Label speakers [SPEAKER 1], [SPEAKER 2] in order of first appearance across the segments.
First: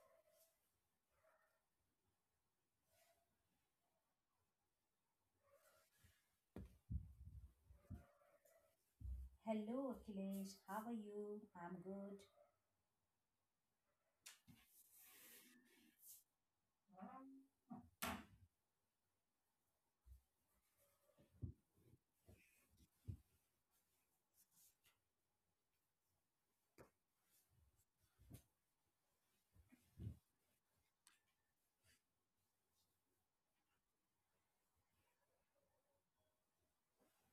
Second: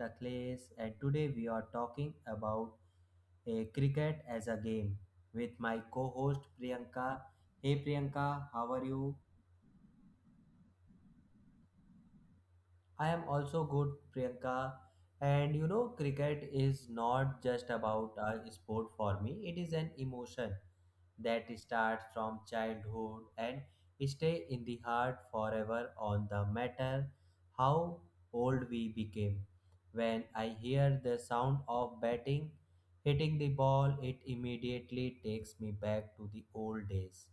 [SPEAKER 1] Akhilesh and today we are talking about a cricket as a game with my co-host Priyanka. Hey Priyanka, how are you?
[SPEAKER 2] Hello, Akhilesh. How are you? I'm good.
[SPEAKER 1] I am also good, Priyanka. And you know, cricket is not just about a sport for me, it is an emotion that starts from childhood and stay in the heart forever on the matter how old we became. When I hear the sound of batting, hitting the ball, it immediately takes me back to the old days.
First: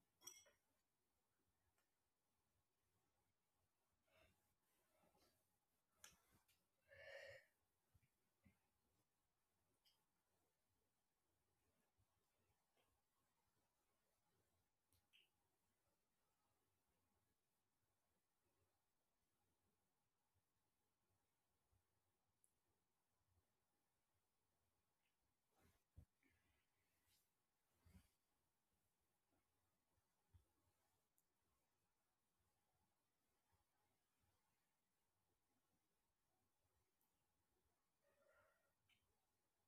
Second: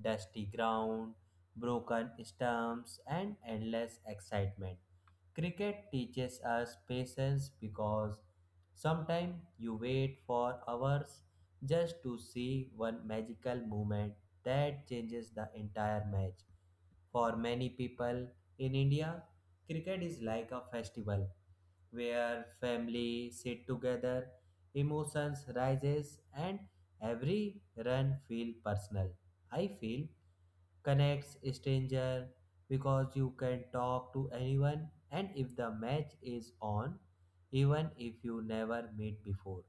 [SPEAKER 1] Dusty ground, broken stumps, and endless excitement. Cricket teaches us patience because sometimes you wait for hours just to see one magical moment that changes the entire match. For many people in India, cricket is like a festival where family sit together, emotions rises and every run feel personal. I feel connects stranger because you can talk to anyone and if the match is on even if you never meet before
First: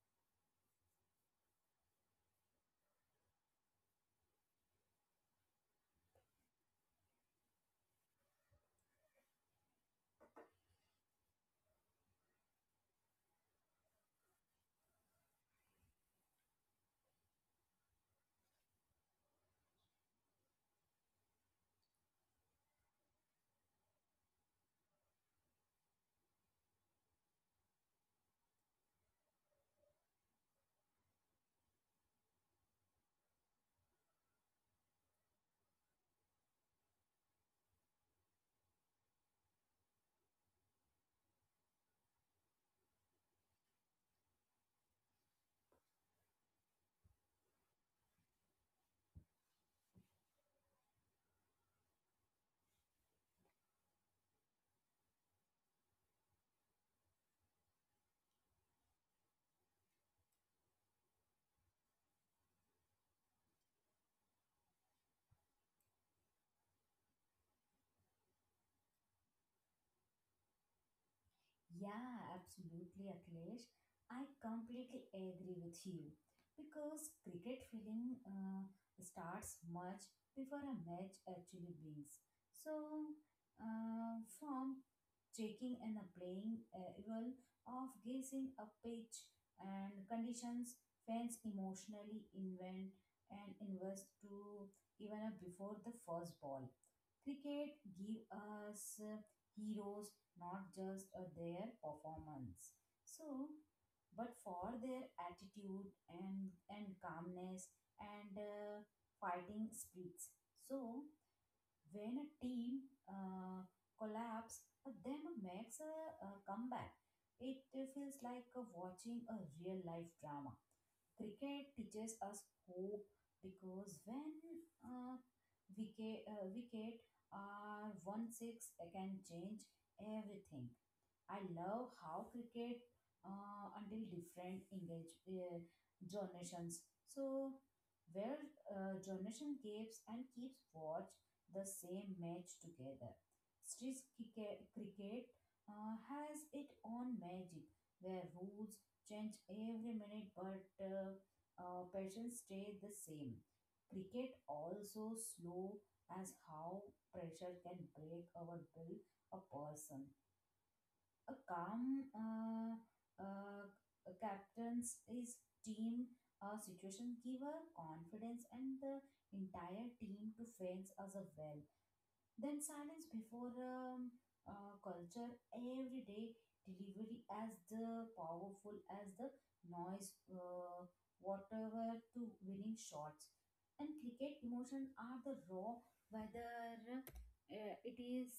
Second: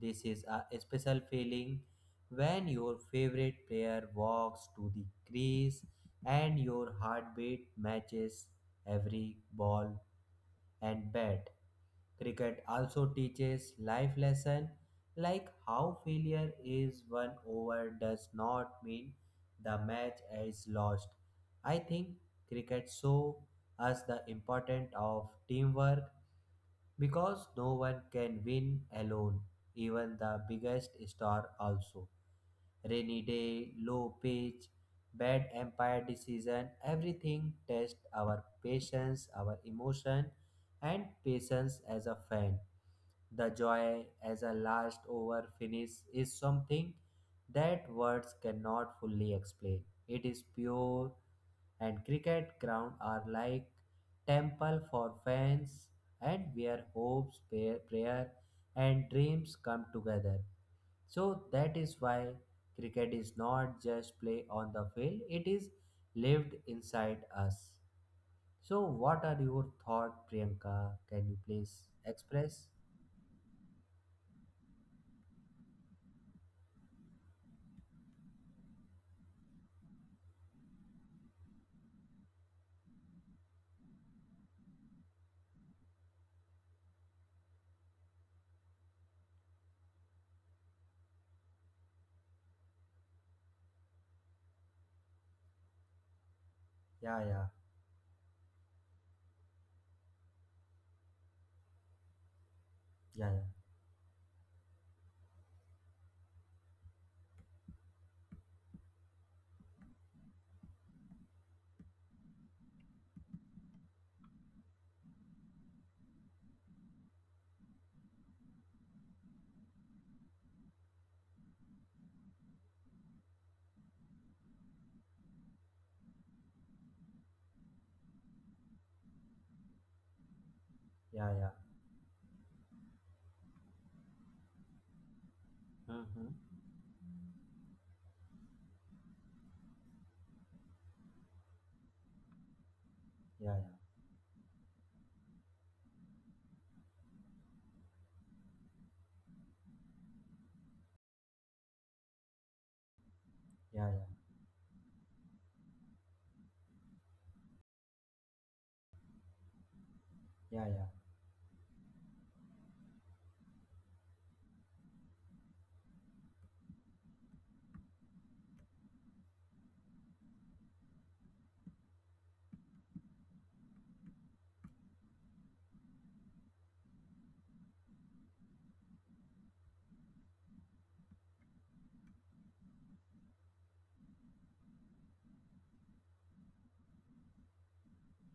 [SPEAKER 1] this is a special feeling when your favorite player walks to the crease and your heartbeat matches every ball and bad. Cricket also teaches life lesson like how failure is one over does not mean the match is lost. I think cricket show us the importance of teamwork because no one can win alone, even the biggest star also rainy day, low pitch, bad empire decision, everything tests our patience, our emotion, and patience as a fan. The joy as a last over finish is something that words cannot fully explain. It is pure, and cricket ground are like temple for fans and where hopes, prayer and dreams come together. So that is why cricket is not just play on the field, it is lived inside us. So what are your thought, Priyanka? Can you please
[SPEAKER 2] Yeah,
[SPEAKER 1] express?
[SPEAKER 2] absolutely, Akhilesh. I completely agree with you because cricket feeling starts much before a match actually begins. So, from checking and playing well of guessing a pitch and conditions, fans emotionally invent and invest to even before the first ball.
[SPEAKER 1] Yeah, yeah,
[SPEAKER 2] Cricket give us heroes not just their performance.
[SPEAKER 1] yeah, yeah,
[SPEAKER 2] So, but for their attitude and calmness and fighting spirits. So, when a team collapse, but then makes a comeback, it feels like watching a real life drama. Cricket teaches us hope because when uh, wicket are one six can change everything.
[SPEAKER 1] yeah,
[SPEAKER 2] I
[SPEAKER 1] yeah.
[SPEAKER 2] love how cricket until different engage
[SPEAKER 1] Mm-hmm.
[SPEAKER 2] generations. So where generation keeps and keeps watch the same match together.
[SPEAKER 1] Yeah, yeah,
[SPEAKER 2] Street cricket has its own magic where rules change every minute but passions stay the same.
[SPEAKER 1] yeah, yeah,
[SPEAKER 2] Cricket also slow as how pressure can break or build a person.
[SPEAKER 1] yeah, yeah,
[SPEAKER 2] A calm uh, captains his team situation give her confidence and the entire team to fans as a well, then silence before culture every day delivery as the powerful as the noise, whatever to winning shots. And cricket emotion are the raw whether it is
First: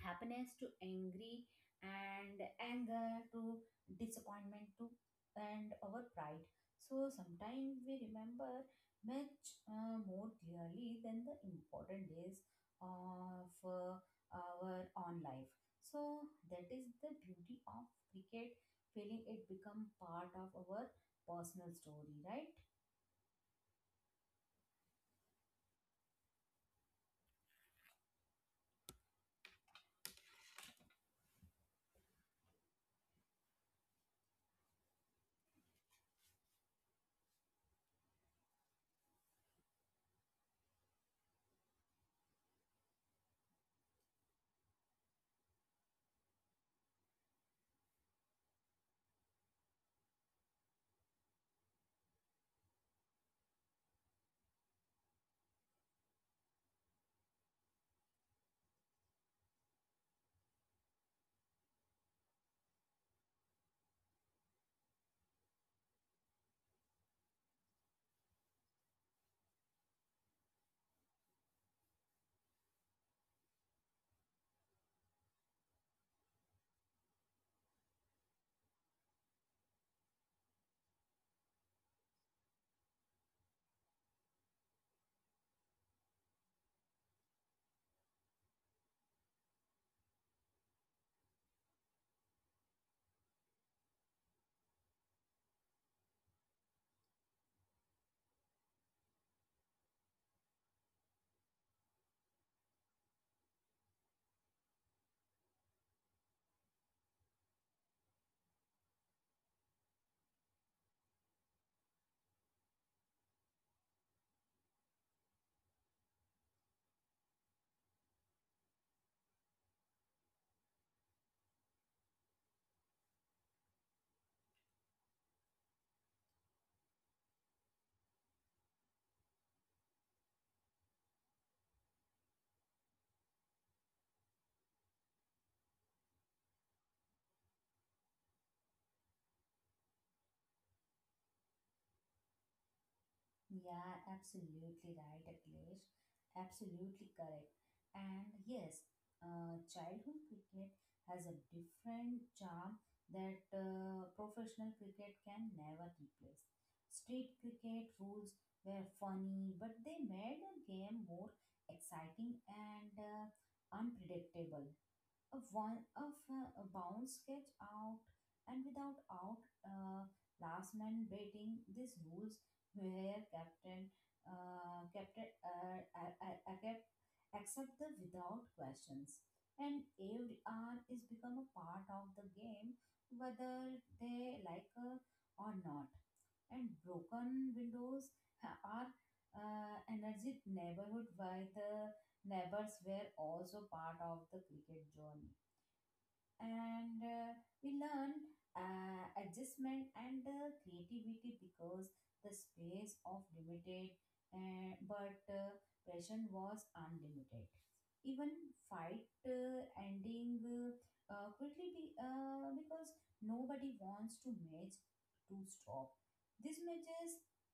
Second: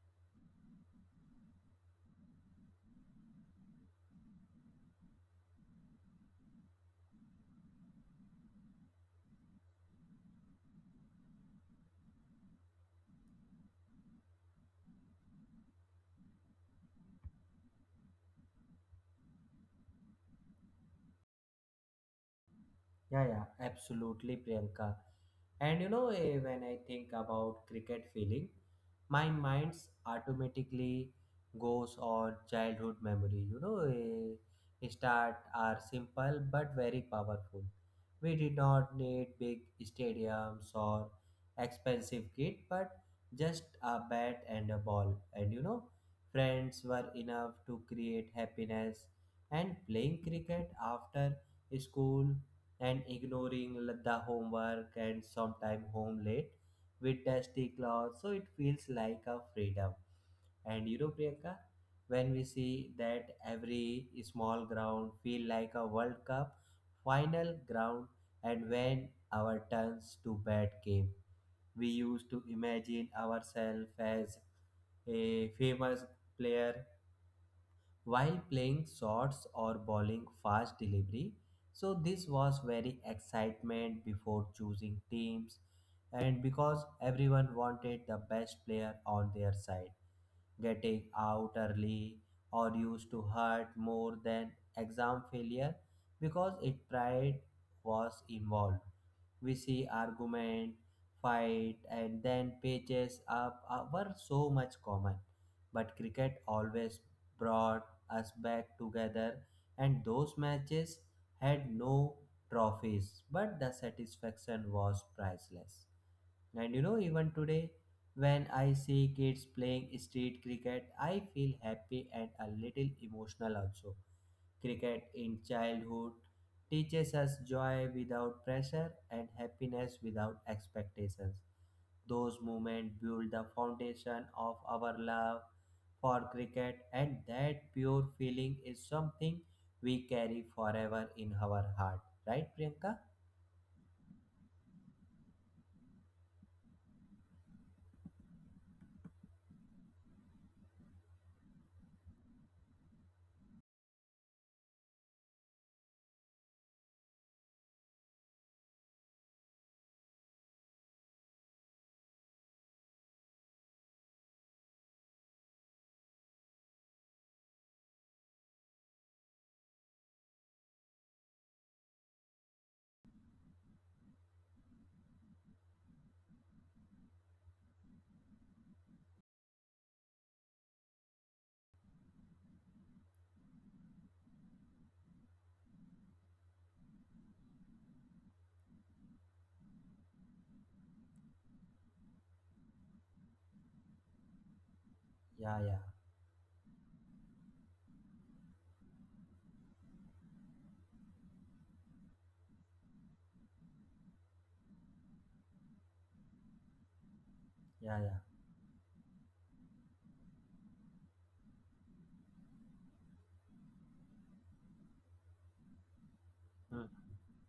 [SPEAKER 2] happiness to angry, and anger to disappointment to and our pride. So sometimes we remember much more clearly than the important days of our own life. So that is the beauty of cricket feeling, it become part of our personal story, right?
[SPEAKER 1] yeah, yeah. Absolutely, Priyanka. And you know, when I think about cricket feeling, my mind's automatically goes on childhood memory. You know, start are simple but very powerful. We did not need big stadiums or expensive kit, but just a bat and a ball. And you know, friends were enough to create happiness. And playing cricket after school and ignoring like the homework and sometime home late with dusty clothes so it feels like a freedom and you know Priyanka when we see that every small ground feel like a world cup final ground and when our turns to bat came we used to imagine ourselves as a famous player while playing shots or bowling fast delivery. So this was very excitement before choosing teams and because everyone wanted the best player on their side. Getting out early or used to hurt more than exam failure because it pride was involved. We see argument, fight and then pages up were so much common but cricket always brought us back together, and those matches had no trophies, but the satisfaction was priceless. And you know, even today, when I see kids playing street cricket, I feel happy and a little emotional also. Cricket in childhood teaches us joy without pressure and happiness without expectations. Those moments build the foundation of our love for cricket, and that pure feeling is something we carry forever in our heart. Right, Priyanka?
[SPEAKER 2] Yeah, absolutely right, Akhilesh. Absolutely correct. And yes, childhood cricket has a different charm that professional cricket can never replace. Street cricket rules were funny, but they made the game more exciting and unpredictable. A one of a bounce get out, and without out last man betting, these rules where captain I kept accept the without questions, and every hour is become a part of the game whether they like or not. And broken windows are energy neighborhood by the neighbors were also part of the cricket journey.
[SPEAKER 1] Yeah, yeah,
[SPEAKER 2] And we learn adjustment and creativity because the space of limited, but passion was unlimited.
[SPEAKER 1] yeah, yeah.
[SPEAKER 2] Even fight ending quickly because nobody wants to match to stop this
[SPEAKER 1] Hmm.
[SPEAKER 2] matches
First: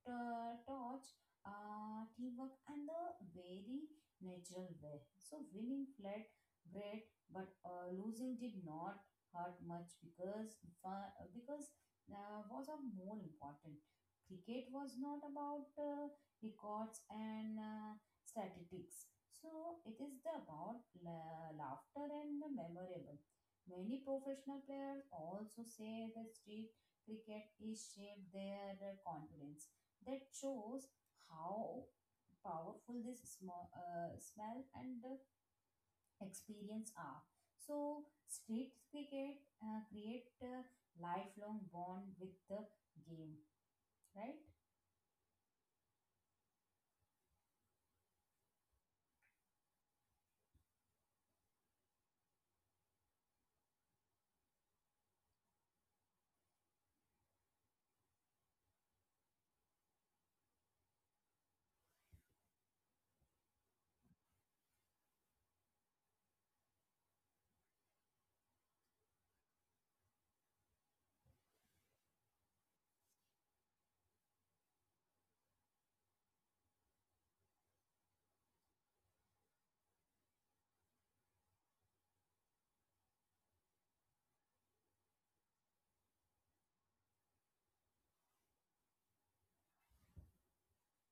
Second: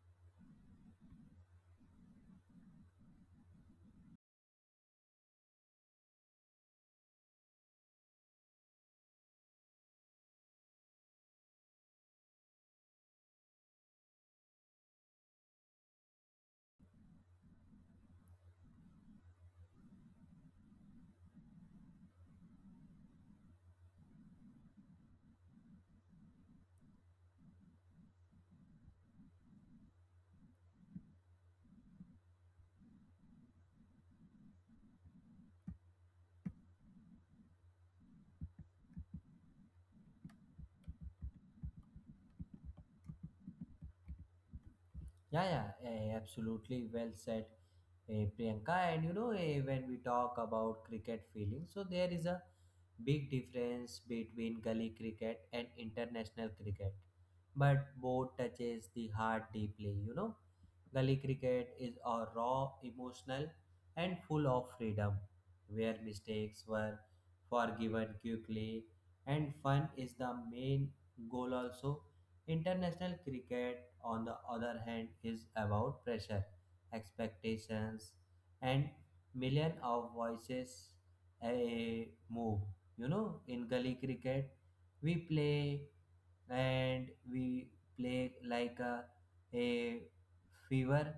[SPEAKER 2] touch teamwork and the very natural way. So winning flat great, but losing did not hurt much because was of more important. Cricket was not about records and statistics, so it is the about laughter and the memorable. Many professional players also say that street cricket is shaped their confidence. That shows how powerful this small, smell and experience are. So street cricket create a lifelong bond with the game, right?
[SPEAKER 1] Yeah, yeah, absolutely well said, Priyanka. And you know, when we talk about cricket feeling, so there is a big difference between gully cricket and international cricket, but both touches the heart deeply. You know, gully cricket is a raw, emotional, and full of freedom, where mistakes were forgiven quickly, and fun is the main goal also. International cricket, on the other hand, is about pressure, expectations, and million of voices a move. You know, in gully cricket, we play and we play like a fever.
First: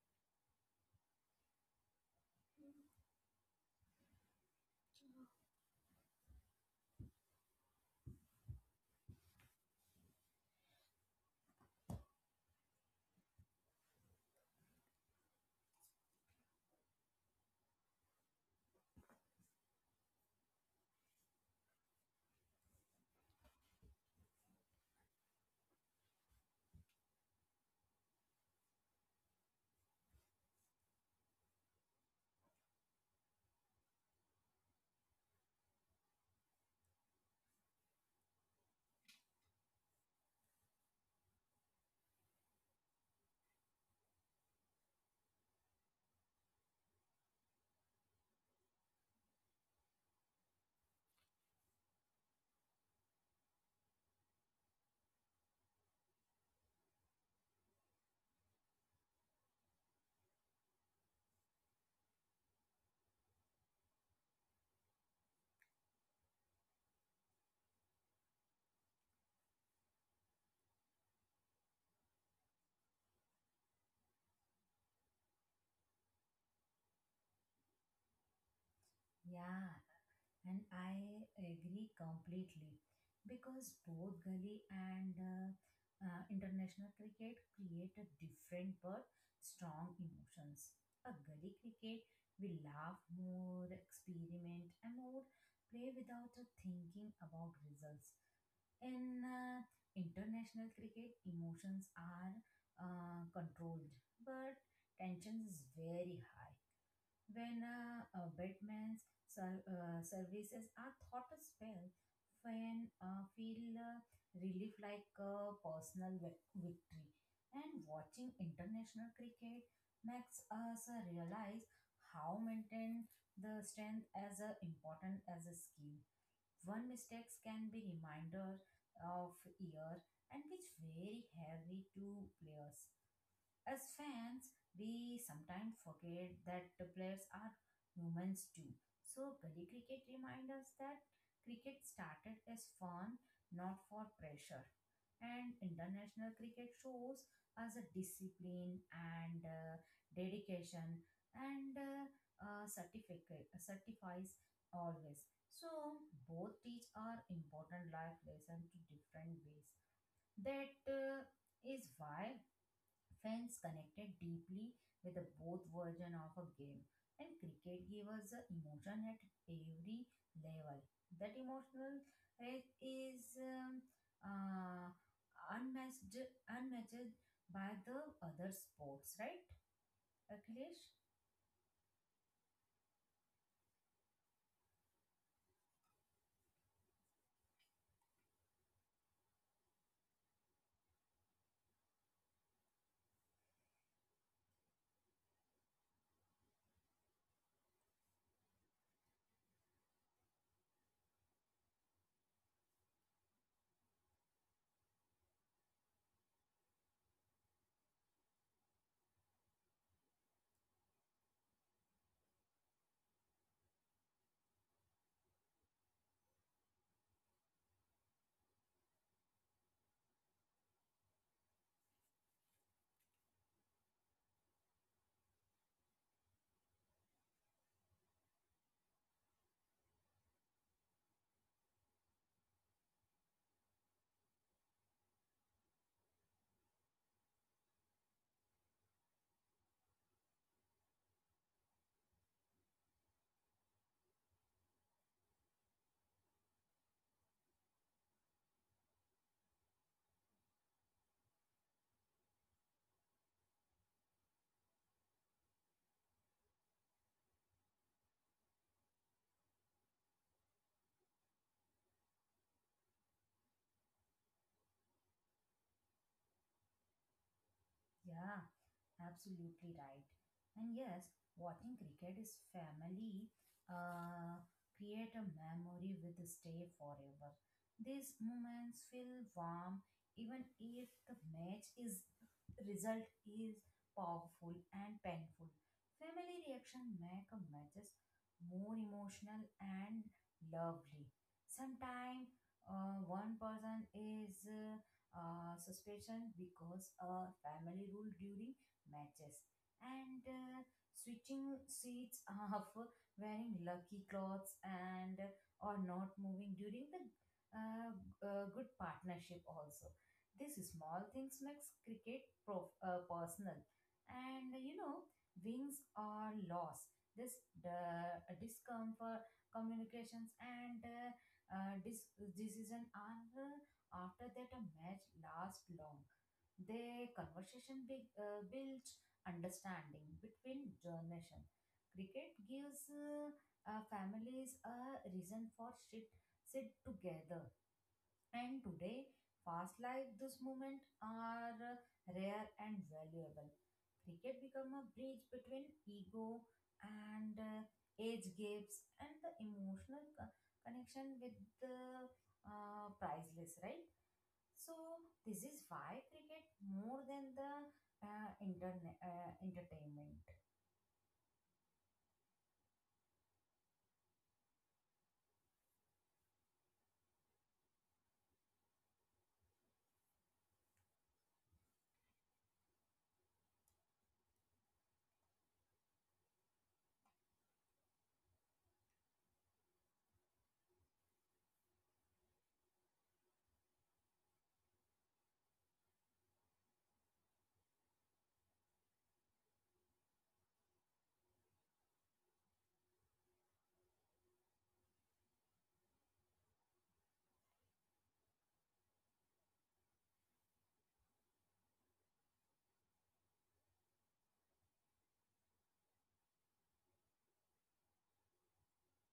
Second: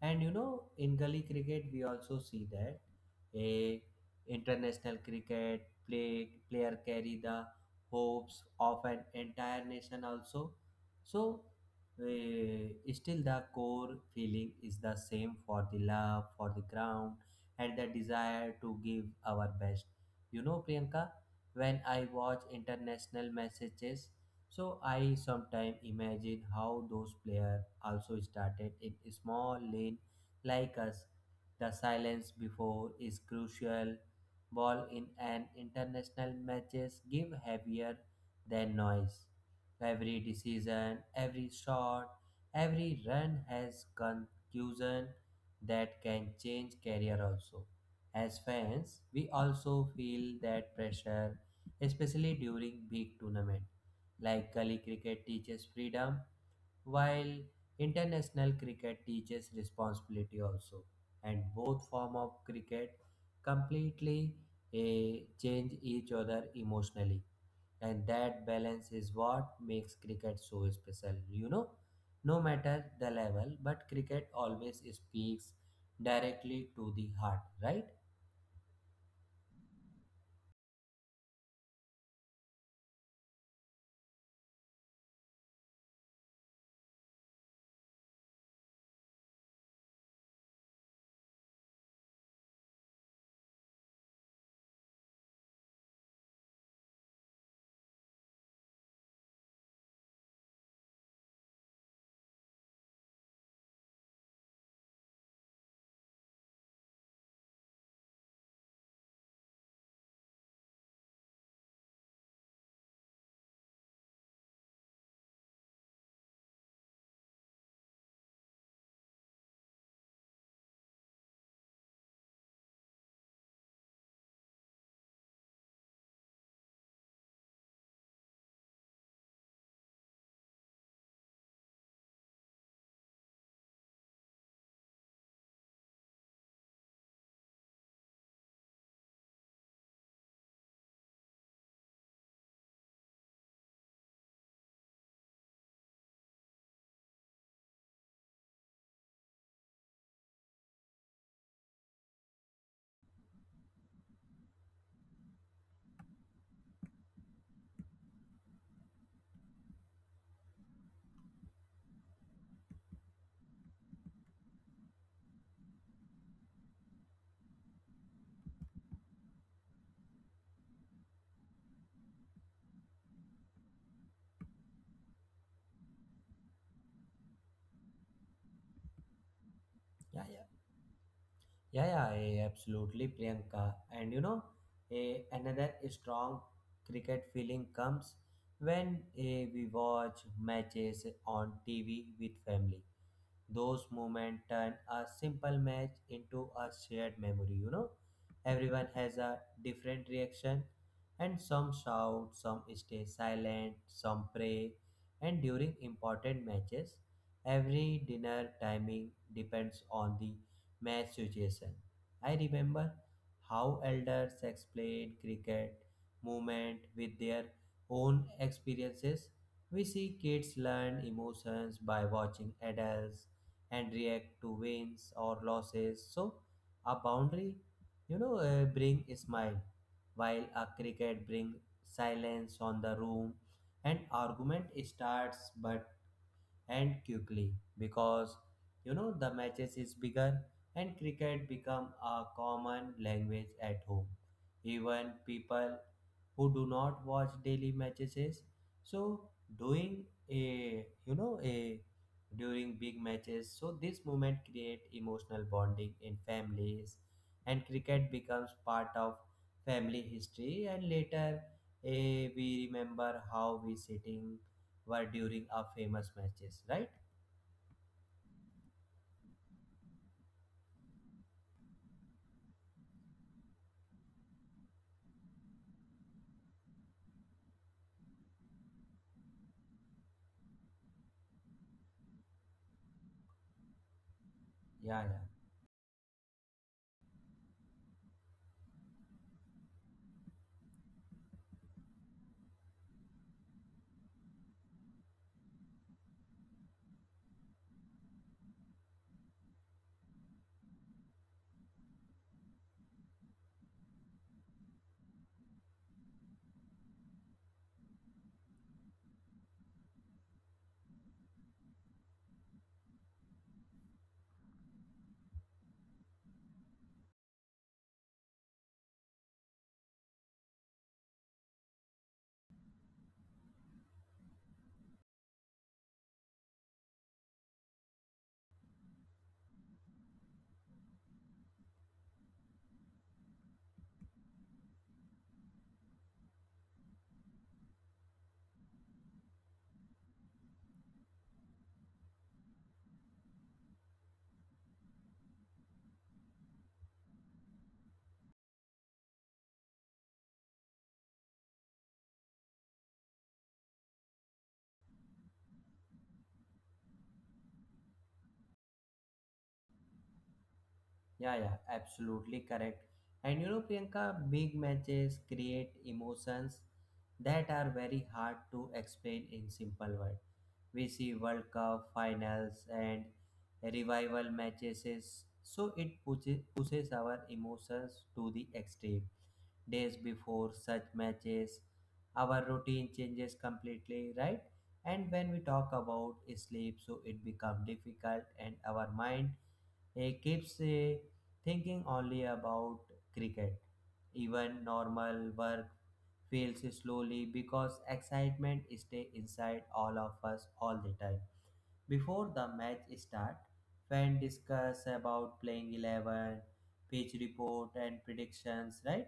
[SPEAKER 1] And you know, in gully cricket, we also see that a international cricket play, player carry the hopes of an entire nation also so, still the core feeling is the same for the love, for the ground, and the desire to give our best. You know, Priyanka, when I watch international messages, so I sometimes imagine how those players also started in a small lane like us. The silence before is crucial. Ball in an international matches give heavier than noise. Every decision, every shot, every run has conclusion that can change career also. As fans, we also feel that pressure, especially during big tournament. Like Gully cricket teaches freedom, while international cricket teaches responsibility also. And both form of cricket completely change each other emotionally and that balance is what makes cricket so special you know no matter the level but cricket always speaks directly to the heart right.
[SPEAKER 2] Yeah, and I agree completely because both gully and international cricket create a different but strong emotions. A gully cricket, we laugh more, experiment, and more play without thinking about results. In international cricket, emotions are controlled, but tension is very high. When a batman's services are thought as well, when feel relief like a personal victory. And watching international cricket makes us realize how maintain the strength as a important as a skill. One mistakes can be reminder of year, and which very heavy to players. As fans, we sometimes forget that the players are humans too. So, Gully Cricket reminds us that cricket started as fun, not for pressure. And international cricket shows us a discipline and dedication and certificate, certifies always. So, both teach our important life lesson to different ways. That is why fans connected deeply with the both version of a game, and cricket gave us the emotion at every level. That emotional rate is uh, unmatched, unmatched by the other sports, right,
[SPEAKER 1] Yeah, yeah,
[SPEAKER 2] Akhilesh?
[SPEAKER 1] yeah, yeah, absolutely Priyanka. And you know, a another strong cricket feeling comes when we watch matches on TV with family. Those moments turn a simple match into a shared memory, you know. Everyone has a different reaction, and some shout, some stay silent, some pray. And during important matches, every dinner timing depends on the match situation. I remember how elders explained cricket movement with their own experiences. We see kids learn emotions by watching adults and react to wins or losses. So a boundary, you know, bring a smile, while a cricket bring silence on the room. And argument starts but end quickly because you know the matches is bigger and cricket become a common language at home. Even people who do not watch daily matches is so doing a you know a during big matches so this moment create emotional bonding in families and cricket becomes part of family history and later we remember how we sitting were during our famous matches right.
[SPEAKER 2] Yeah. Absolutely right. And yes, watching cricket is family uh, create a memory with stay forever. These moments feel warm even if the match is result is powerful and
[SPEAKER 1] Yeah, yeah.
[SPEAKER 2] painful. Family reaction make a matches more emotional and lovely. Sometimes one person is suspicion because a family rule during matches, and switching seats off, wearing lucky clothes and or not moving during the uh, good partnership also. These small things makes cricket personal. And wins or loss, this the discomfort communications and uh, dis- decision are after that a match lasts long, their conversation builds understanding between generations. Cricket gives families a reason for sit together. And today, fast life, this moment are rare and valuable. Cricket become a bridge between ego and age gaps and the emotional connection with the priceless, right? So this is why cricket more than the internet entertainment.
[SPEAKER 1] Yeah, yeah, absolutely correct. And you know, Priyanka, big matches create emotions that are very hard to explain in simple words. We see World Cup finals and revival matches, so it pushes our emotions to the extreme. Days before such matches, our routine changes completely, right? And when we talk about sleep, so it becomes difficult, and our mind he keeps thinking only about cricket. Even normal work fails slowly because excitement stays inside all of us all the time. Before the match start, fans discuss about playing 11, pitch report and predictions, right?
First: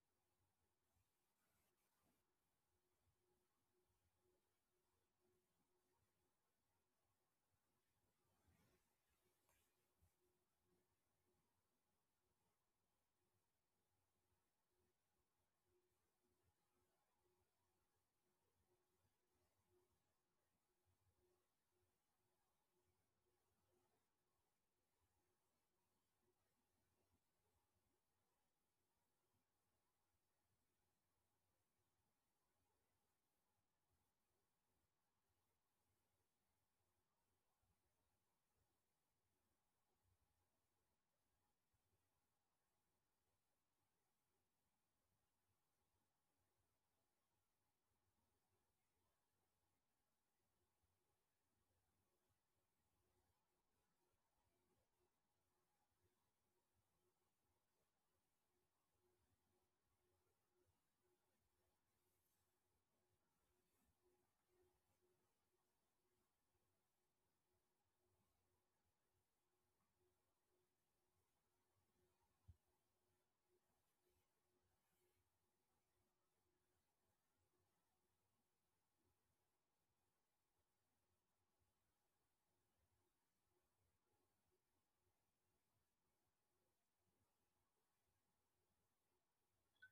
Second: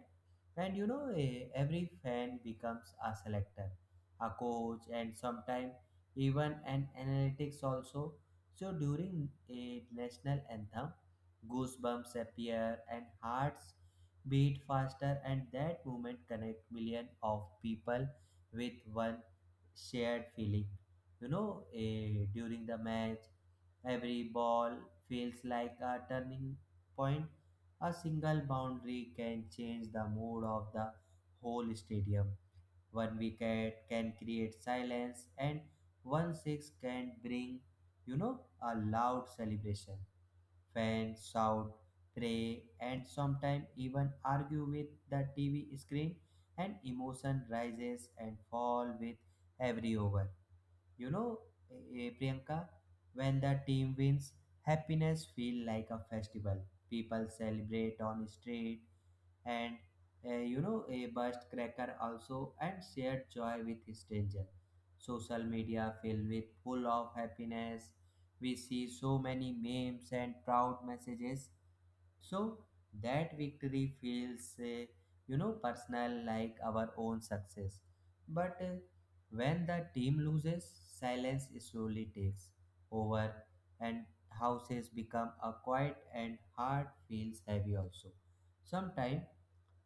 [SPEAKER 1] And you know, every fan becomes a selector, a coach, and sometimes even an analytics also. So during a national anthem, goosebumps appear and hearts beat faster, and that moment connect millions of people with one shared feeling. You know, during the match, every ball feels like a turning point. A single boundary can change the mood of the whole stadium. One wicket can create silence, and one six can bring, you know, a loud celebration. Fans shout, pray, and sometimes even argue with the TV screen, and emotion rises and fall with every over. You know, Priyanka, when the team wins, happiness feel like a festival. People celebrate on street and you know a burst cracker also and share joy with stranger. Social media filled with full of happiness. We see so many memes and proud messages so that victory feels, you know, personal like our own success. But when the team loses, silence slowly takes over, and houses become a quiet, and heart feels heavy also. Sometimes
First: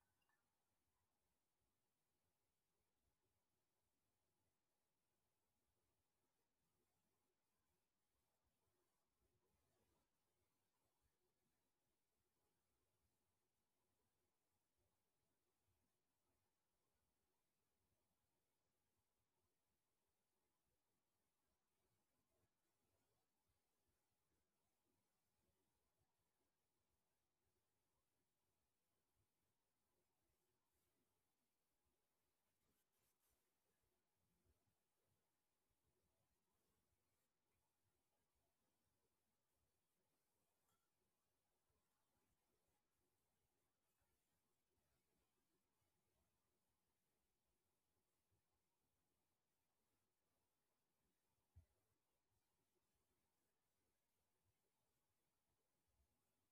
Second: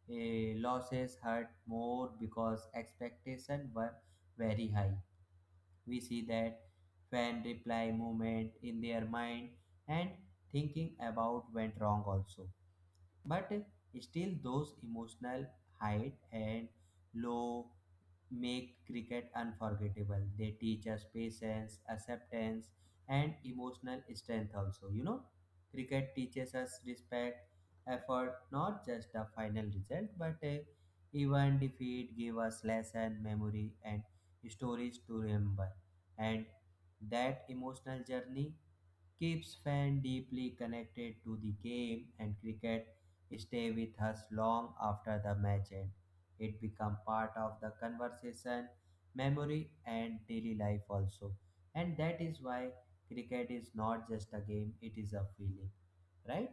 [SPEAKER 1] losses hurt more because expectations were very high. We see that fan reply movement in their mind and thinking about went wrong also but still those emotional height and low make cricket unforgettable. They teach us patience acceptance and emotional strength also you know cricket teaches us respect effort not just the final result but even defeat give us lesson memory and stories to remember and that emotional journey keeps fans deeply connected to the game and cricket stay with us long after the match end. It become part of the conversation, memory and daily life also. And that is why cricket is not just a game, it is a feeling. Right?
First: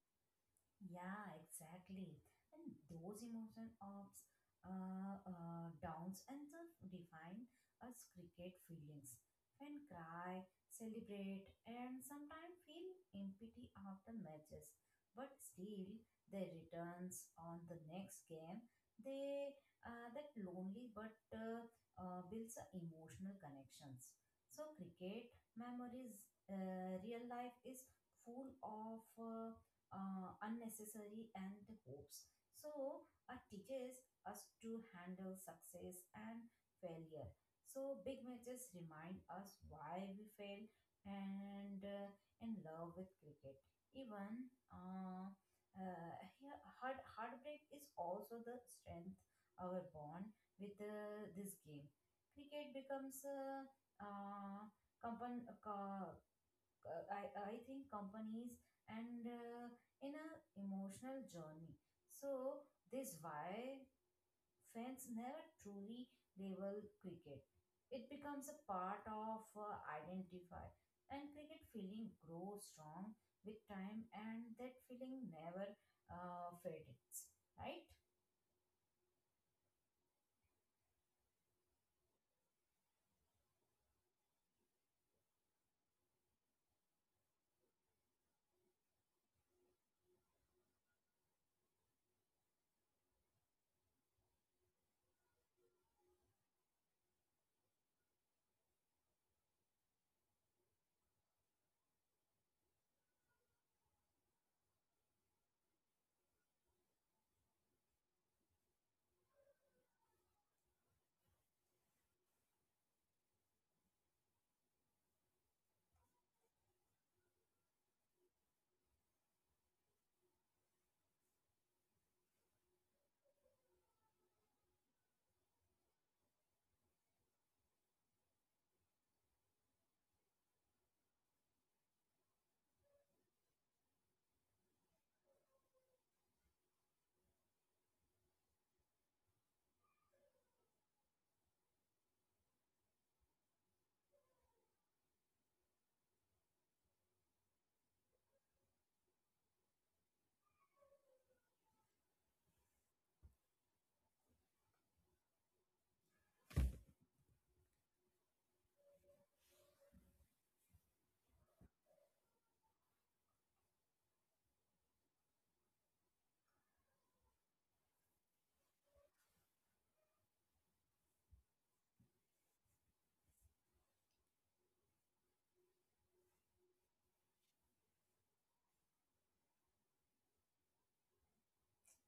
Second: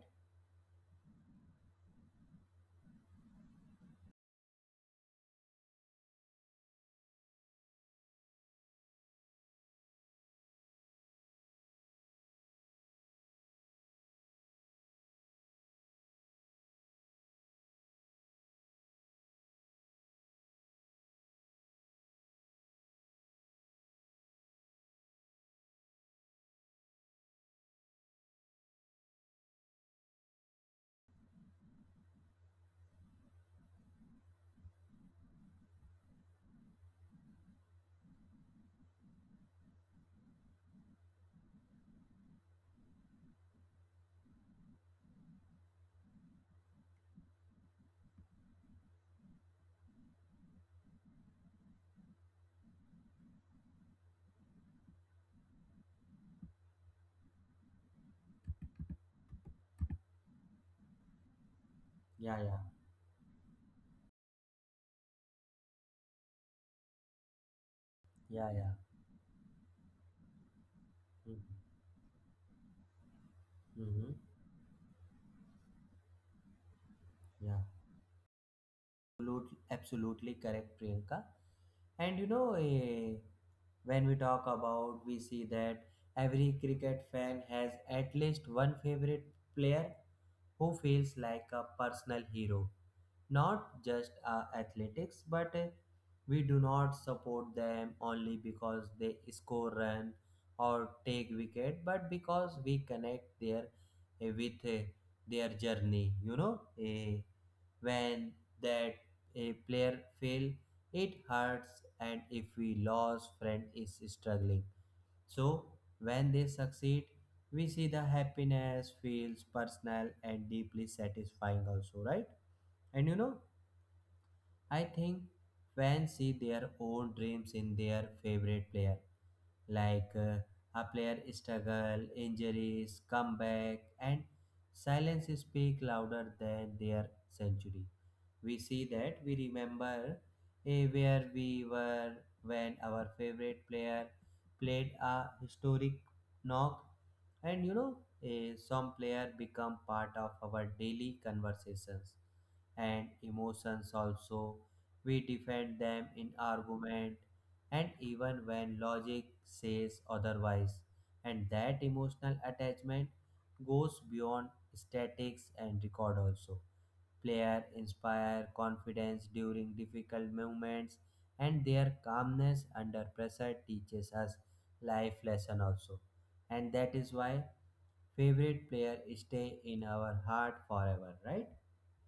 [SPEAKER 2] Yeah, exactly. And those emotion ups, downs, and self define us cricket feelings. Fan cry, celebrate, and sometimes feel empty after matches. But still, they returns on the next game. They that lonely but builds a emotional connections. So cricket memories, real life is full of unnecessary and hopes. So it teaches us to handle success and failure. So big matches remind us why we fail and in love with cricket. Even uh, heartbreak is also the strength our bond with this game. Cricket becomes uh, compan- uh, I think companies and in a emotional journey.
[SPEAKER 1] Yeah, yeah.
[SPEAKER 2] So this why fans never truly label cricket. It becomes
[SPEAKER 1] Yeah,
[SPEAKER 2] a
[SPEAKER 1] yeah.
[SPEAKER 2] part of identify, and cricket feeling grows strong with time,
[SPEAKER 1] Mm-hmm.
[SPEAKER 2] and that feeling never fades,
[SPEAKER 1] Yeah.
[SPEAKER 2] right?
[SPEAKER 1] Absolutely, absolutely correct, Priyanka. And you know, when we talk about, we see that every cricket fan has at least one favorite player who feels like a personal hero. Not just athletics, but we do not support them only because they score run or take wicket, but because we connect their with their journey. You know. When that a player fail it hurts and if we lose friend is struggling so when they succeed we see the happiness feels personal and deeply satisfying also right. And you know I think fans see their own dreams in their favorite player like a player struggle, injuries, comeback, and silence speak louder than their century. We see that we remember where we were when our favorite player played a historic knock. And you know, some player become part of our daily conversations and emotions also. We defend them in argument and even when logic says otherwise. And that emotional attachment goes beyond statics and record also. Player inspire confidence during difficult moments and their calmness under pressure teaches us life lesson also. And that is why favorite player stay in our heart forever, right?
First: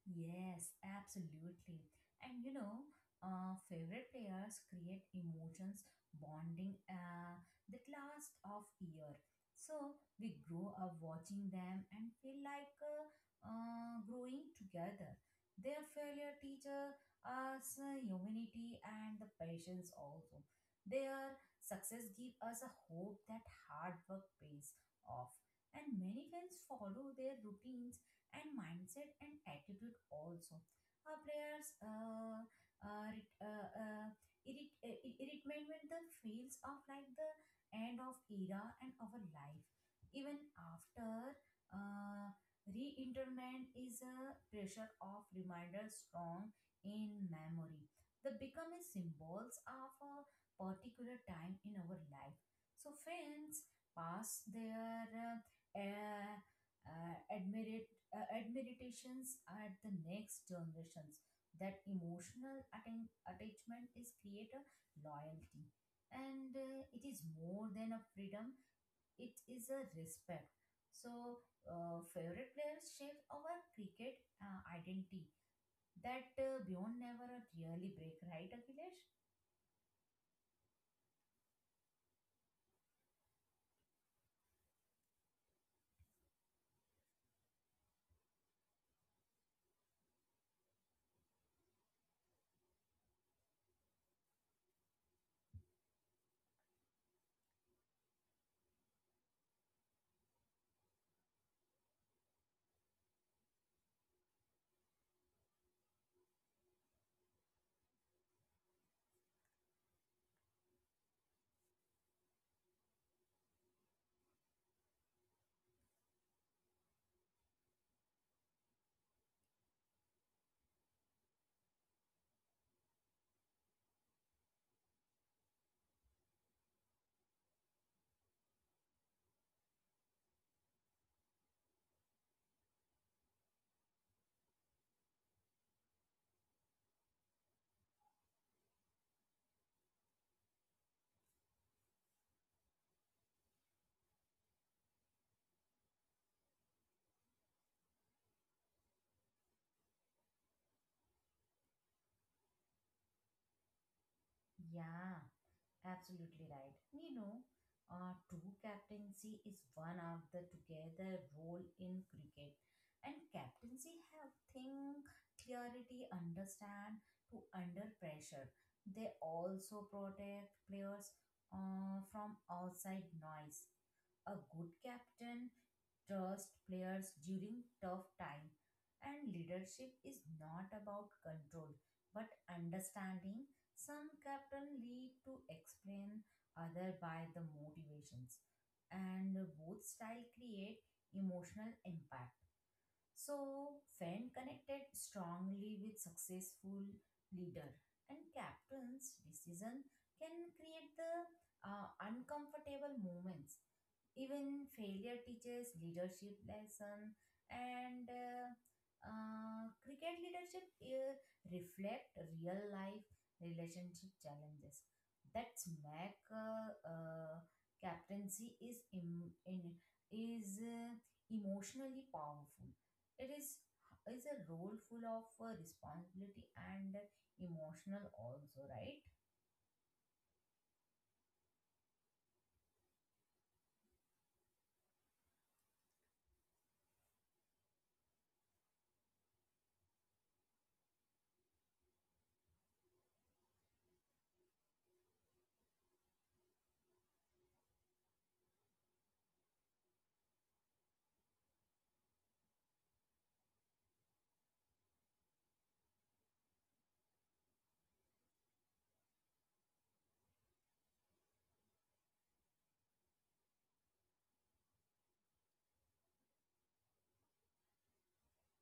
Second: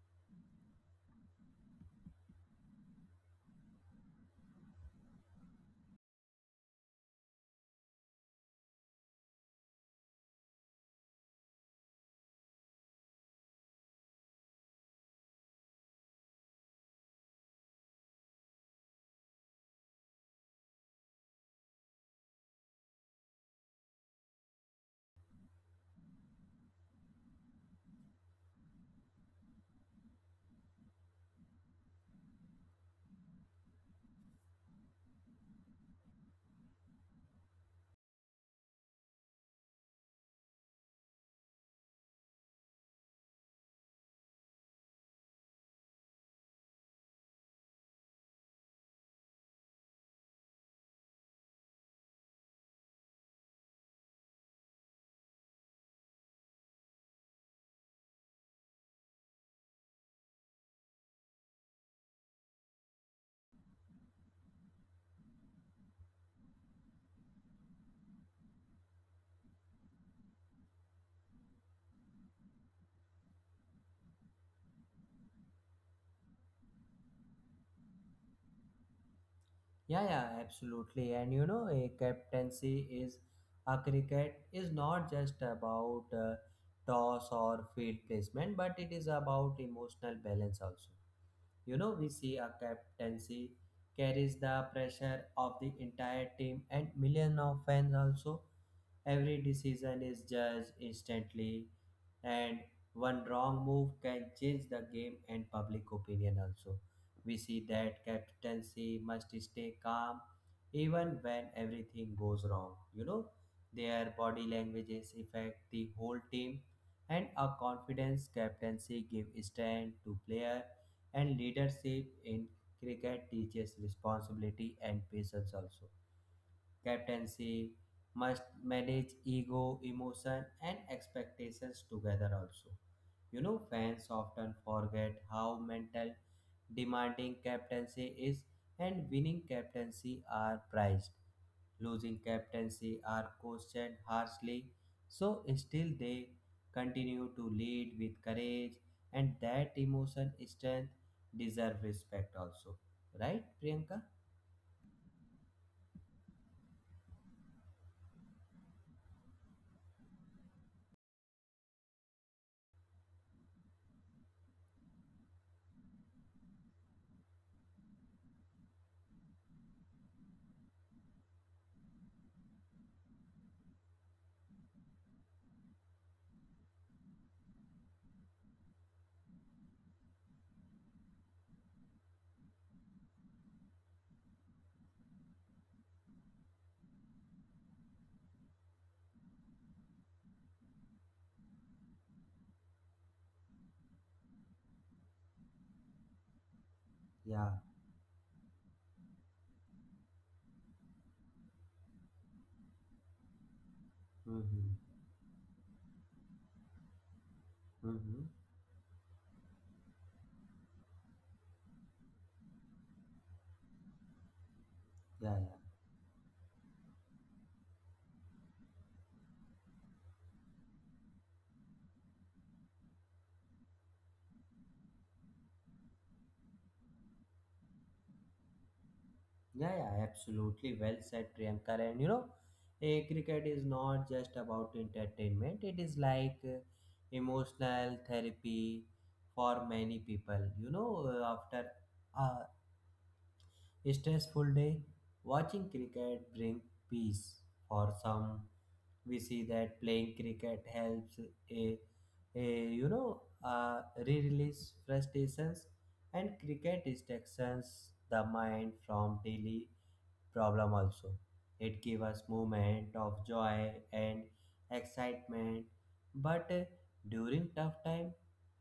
[SPEAKER 2] Yes, absolutely. And you know, favorite players create emotions, bonding that last of year. So we grow up watching them and feel like growing together. Their failure teaches us humanity and the patience also. Their success give us a hope that hard work pays off. And many fans follow their routines and mindset and attitude also. Our players uh, rit- uh, uh, irritment with the feels of like the end of era and our life. Even after uh, re-interment is a pressure of reminder strong in memory. They become a symbols of a particular time in our life. So fans pass their admired admirations at the next generations. That emotional attachment is create a loyalty, and it is more than a freedom. It is a respect. So favorite players shape our cricket identity that beyond never really break, right, Akhilesh?
[SPEAKER 1] Yeah, yeah, absolutely. And you know, a cricket is not just about toss or field placement, but it is about emotional balance also. You know, we see a captaincy carries the pressure of the entire team and million of fans also. Every decision is judged instantly, and one wrong move can change the game and public opinion also. We see that captaincy must stay calm even when everything goes wrong. You know, their body languages affect the whole team, and a confidence captaincy gives strength to player, and leadership in cricket teaches responsibility and patience also. Captaincy must manage ego, emotion, and expectations together also. You know, fans often forget how mental demanding captaincy is, and winning captaincy are prized. Losing captaincy are questioned harshly, so still they continue to lead with courage, and that emotion strength deserve respect also. Right, Priyanka?
[SPEAKER 2] Yeah. Absolutely right. You know, true captaincy is one of the together role in cricket. And captaincy have think, clarity, understand to under pressure. They also protect players from outside noise. A good captain trusts players during tough time, and leadership is not about control but understanding. Some captain lead to explain other by the motivations, and both style create emotional impact. So, Fenn connected strongly with successful
[SPEAKER 1] Yeah.
[SPEAKER 2] leader, and captain's decision can create the uncomfortable moments. Even
[SPEAKER 1] Mm-hmm.
[SPEAKER 2] failure teaches leadership lesson, and
[SPEAKER 1] Mm-hmm.
[SPEAKER 2] cricket leadership reflect real life relationship challenges.
[SPEAKER 1] Yeah, yeah.
[SPEAKER 2] That's make captaincy is is emotionally powerful. It is a role full of responsibility and emotional also, right?
[SPEAKER 1] Yeah, yeah, absolutely. Well said, Priyankar. And you know, cricket is not just about entertainment, it is like emotional therapy for many people. You know, after a stressful day, watching cricket brings peace. For some, we see that playing cricket helps a, a you know, uh, re-release frustrations, and cricket distractions the mind from daily problem also. It gives us moment of joy and excitement, but during tough time,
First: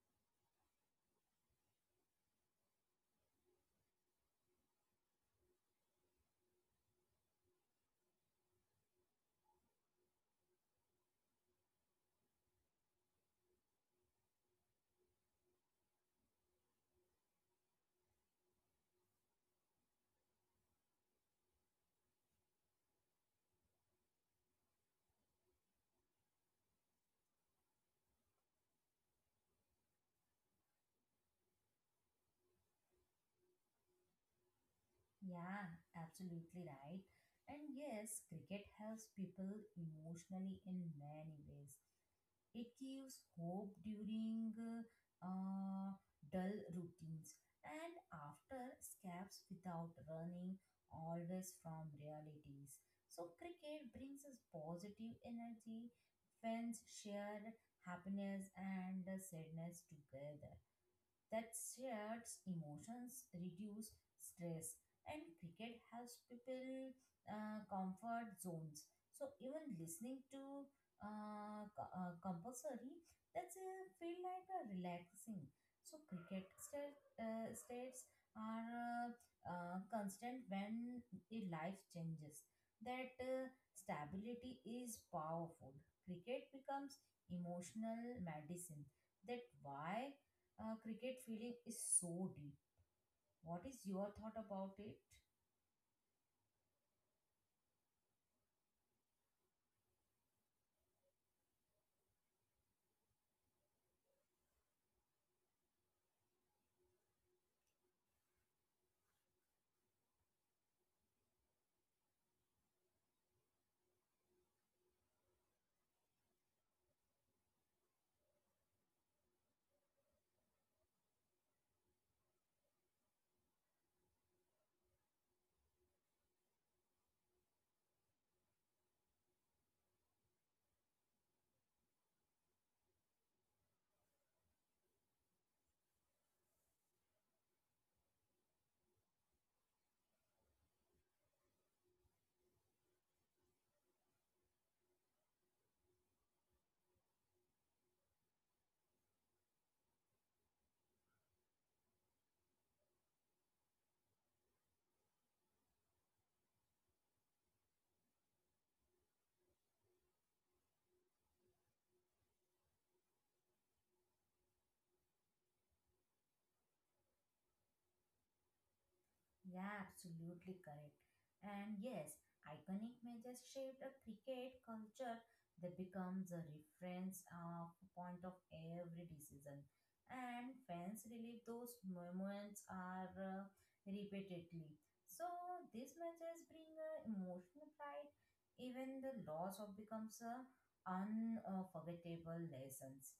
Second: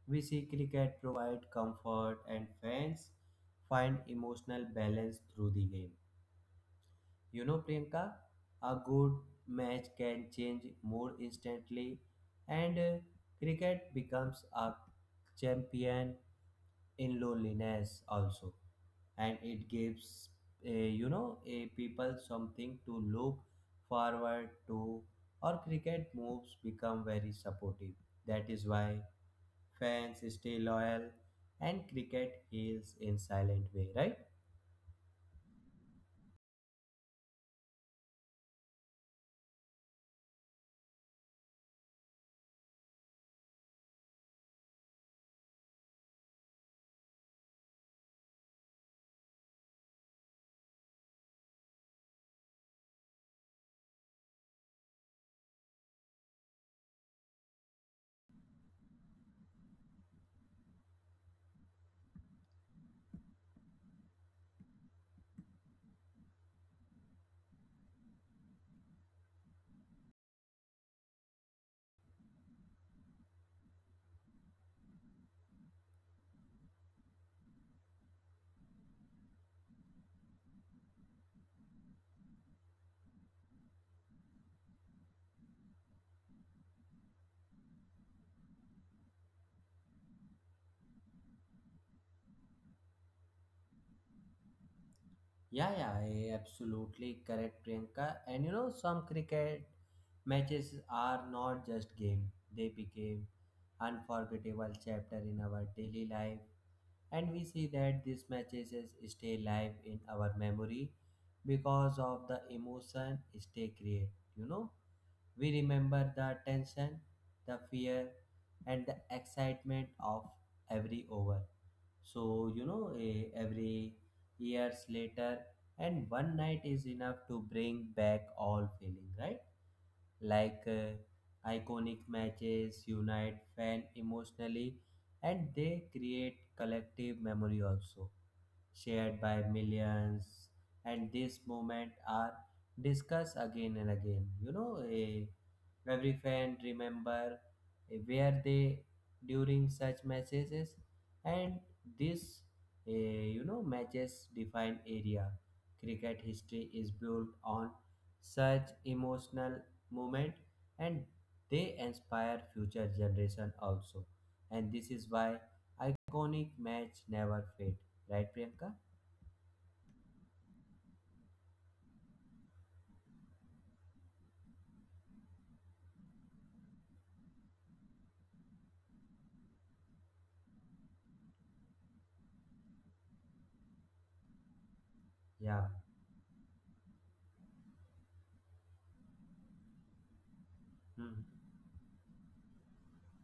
[SPEAKER 1] we see cricket provide comfort and fans find emotional balance through the game. You know, Priyanka, a good match can change more instantly, and cricket becomes a champion in loneliness also, and it gives you know, a people something to look forward to, or cricket moves become very supportive. That is why fans stay loyal and cricket heals in silent way, right?
[SPEAKER 2] Yeah, absolutely right. And yes, cricket helps people emotionally in many ways. It gives hope during uh, dull routines and after scabs without running always from realities. So, cricket brings us positive energy, fans share happiness and sadness together. That shares emotions, reduce stress, and cricket helps people comfort zones. So even listening to compulsory, that's a feel like a relaxing. So cricket states are constant when a life changes. That stability is powerful. Cricket becomes emotional medicine, that why cricket feeling is so deep. What is your thought about it?
[SPEAKER 1] Yeah, yeah, absolutely correct, Priyanka. And you know, some cricket matches are not just game, they became unforgettable chapter in our daily life, and we see that stay live in our memory because of the emotion they create. You know, we remember the tension, the fear, and the excitement of every over. So you know, every years later and one night is enough to bring back all feeling, right? Like iconic matches unite fan emotionally, and they create collective memory also, shared by millions, and this moment are discussed again and again. You know, every fan remember where they during such matches, and this, you know, matches define area. Cricket history is built on such emotional moment, and they inspire future generation also. And this is why iconic match never fade, right Priyanka?
[SPEAKER 2] Yeah, absolutely correct. And yes, iconic matches shaped a cricket culture that becomes a reference of point of every decision. And fans relive those moments are repeatedly. So
[SPEAKER 1] Yeah.
[SPEAKER 2] these matches bring emotional pride. Even the loss of becomes a
[SPEAKER 1] Hmm.
[SPEAKER 2] unforgettable lessons.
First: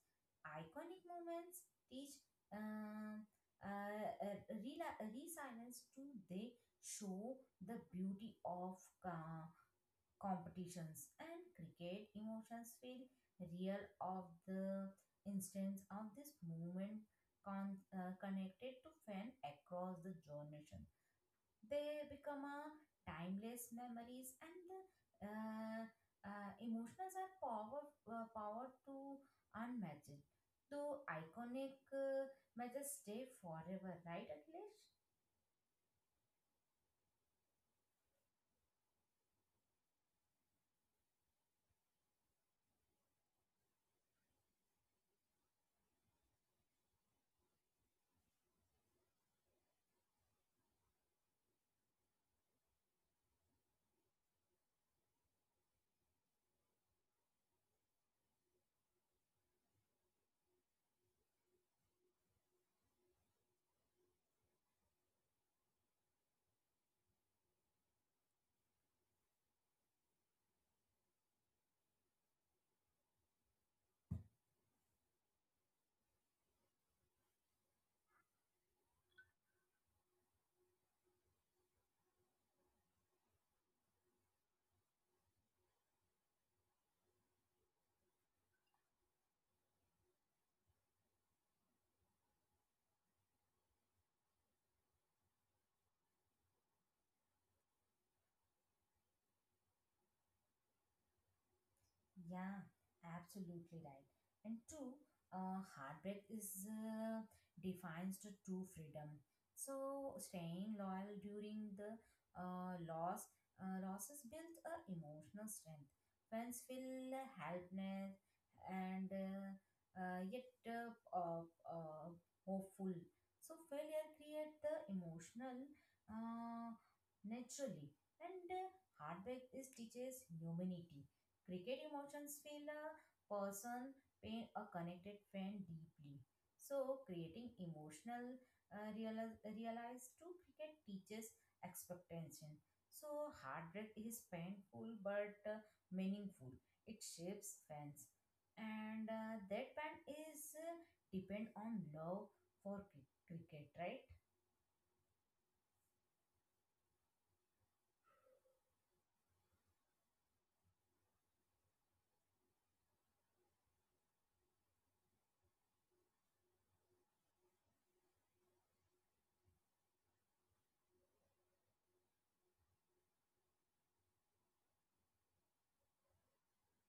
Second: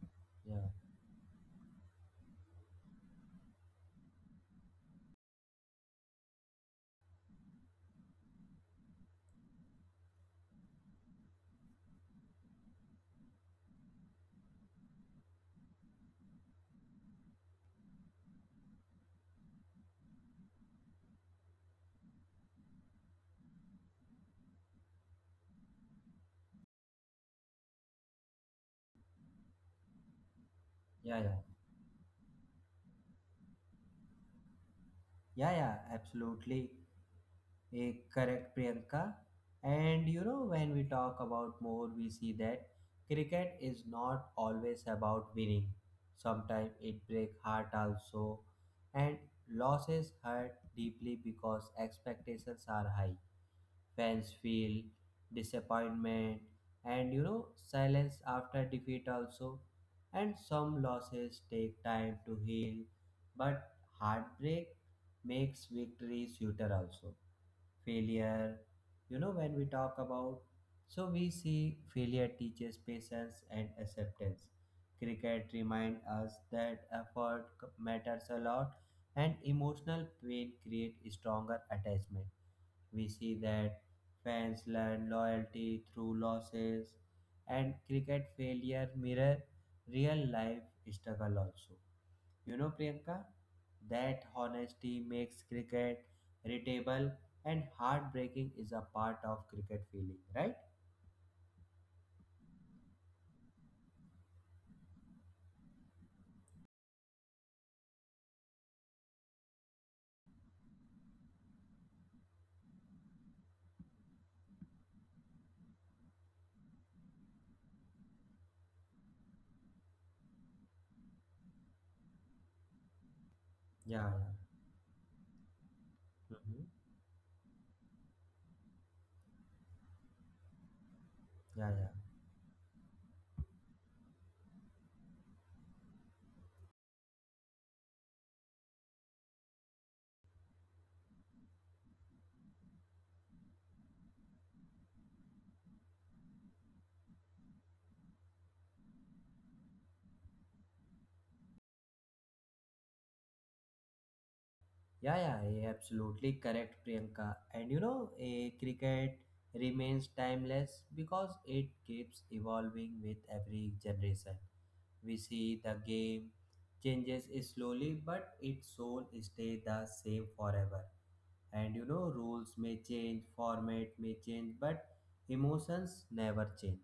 [SPEAKER 1] Yeah,
[SPEAKER 2] Iconic moments teach uh, uh, uh, resilience too. They show the beauty of competitions, and cricket emotions feel real of the instance of this movement connected to fan across the generation. They become a timeless memories, and the uh, emotions are power to unmatched. Though
[SPEAKER 1] yeah, yeah,
[SPEAKER 2] iconic matches stay forever, right, Akhilesh?
[SPEAKER 1] yeah, yeah, absolutely a correct, Priyanka. And you know, when we talk about more, we see that cricket is not always about winning. Sometimes it break heart also, and losses hurt deeply because expectations are high. Fans feel disappointment and you know silence after defeat also. And some losses take time to heal, but heartbreak makes victory sweeter also. Failure, you know, when we talk about, so we see failure teaches patience and acceptance. Cricket remind us that matters a lot and emotional pain create stronger attachment. We see that fans learn loyalty through losses, and cricket failure mirror real life struggle also. You know, Priyanka, that honesty makes cricket readable and heartbreaking is a part of cricket feeling, right?
[SPEAKER 2] Yeah, absolutely right. And two, heartbreak is defines the true freedom. So staying loyal during the uh, loss losses build a emotional strength. Friends feel helpless, and yet hopeful. So failure
[SPEAKER 1] Yeah,
[SPEAKER 2] create the emotional
[SPEAKER 1] yeah. Mhm.
[SPEAKER 2] uh, naturally, and heartbreak is teaches humanity.
[SPEAKER 1] Yeah,
[SPEAKER 2] Cricket
[SPEAKER 1] yeah.
[SPEAKER 2] emotions feel a person, pain, a connected friend deeply. So, creating emotional realize to cricket teaches expectation. So, heartbreak is painful but meaningful. It shapes fans, and that band is depend on love for cricket, right?
[SPEAKER 1] Yeah, yeah, absolutely correct, Priyanka. And you know, a cricket remains timeless because it keeps evolving with every generation. We see the game changes slowly, but its soul stay the same forever. And you know, rules may change, format may change, but emotions never change.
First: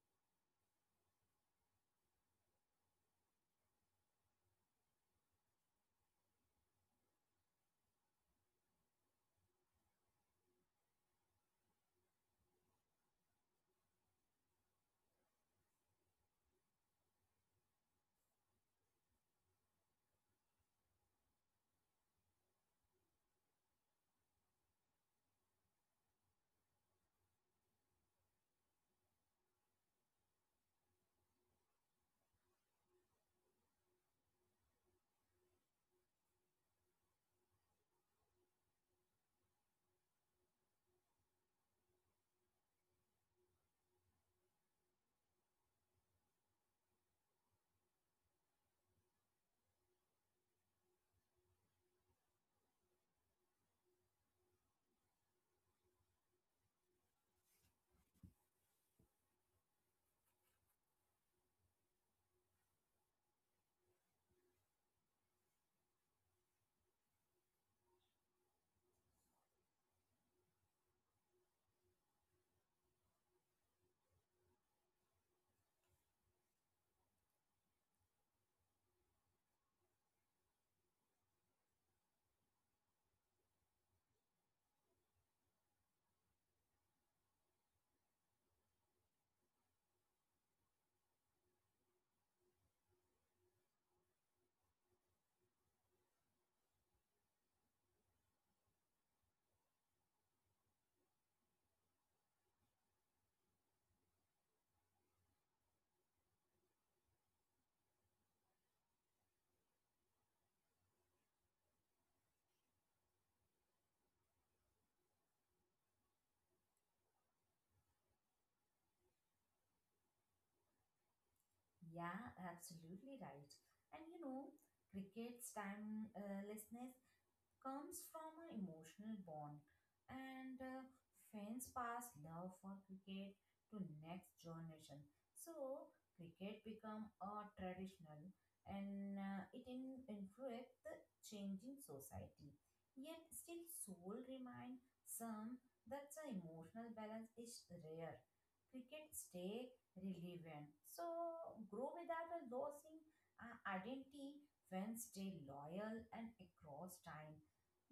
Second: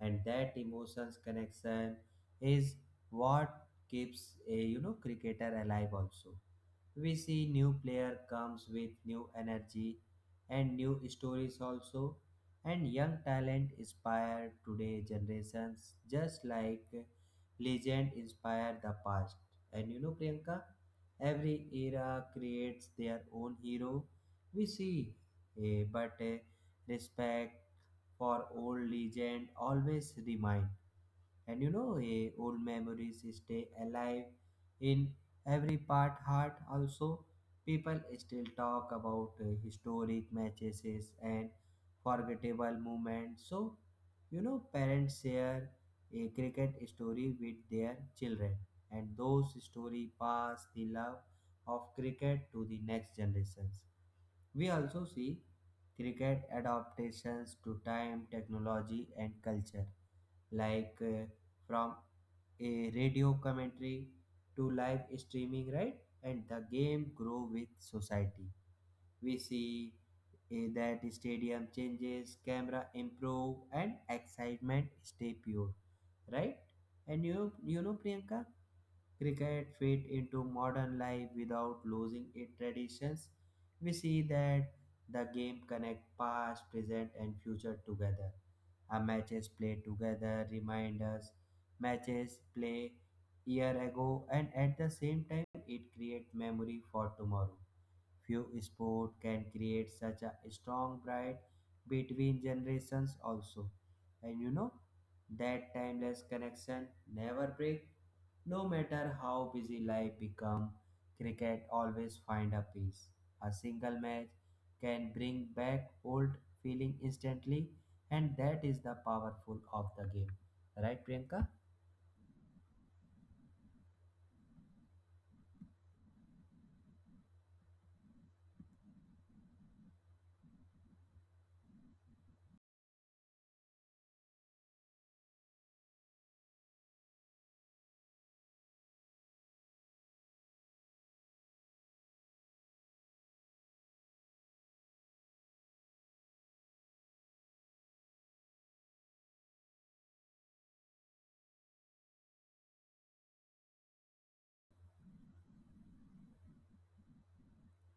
[SPEAKER 1] And that emotions connection is what keeps a you know cricketer alive also. We see new player comes with new energy and new stories also, and young talent inspire today generations just like legend inspire the past. And you know, Priyanka, every era creates their own hero. We see, eh, but eh, respect for old legend always remain. And you know, old memories stay alive in every part heart also. People still talk about historic matches and forgettable moments. So you know, parents share a cricket story with their children, and those story pass the love of cricket to the next generations. We also see cricket adaptations to time technology and culture, like from a radio commentary to live streaming, right? And the game grow with society. We see that stadium changes, camera improve, and excitement stay pure, right? And you know, Priyanka, cricket fit into modern life without losing its traditions. We see that the game connect past, present, and future together. A matches play together remind us matches play year ago, and at the same time, it create memory for tomorrow. Few sports can create such a strong pride between generations also. And you know, that timeless connection never break. No matter how busy life become, cricket always find a peace. A single match can bring back old feeling instantly, and that is the powerful of the game. Right Priyanka?
[SPEAKER 2] Yeah, absolutely right. And you know, cricket's timelessness comes from an emotional bond, and fans pass love for cricket to next generation. So cricket become a traditional, and influence the changing society. Yet still, soul remind some that the emotional balance is rare. Cricket stay relevant. So grow without a losing identity when stay loyal and across time.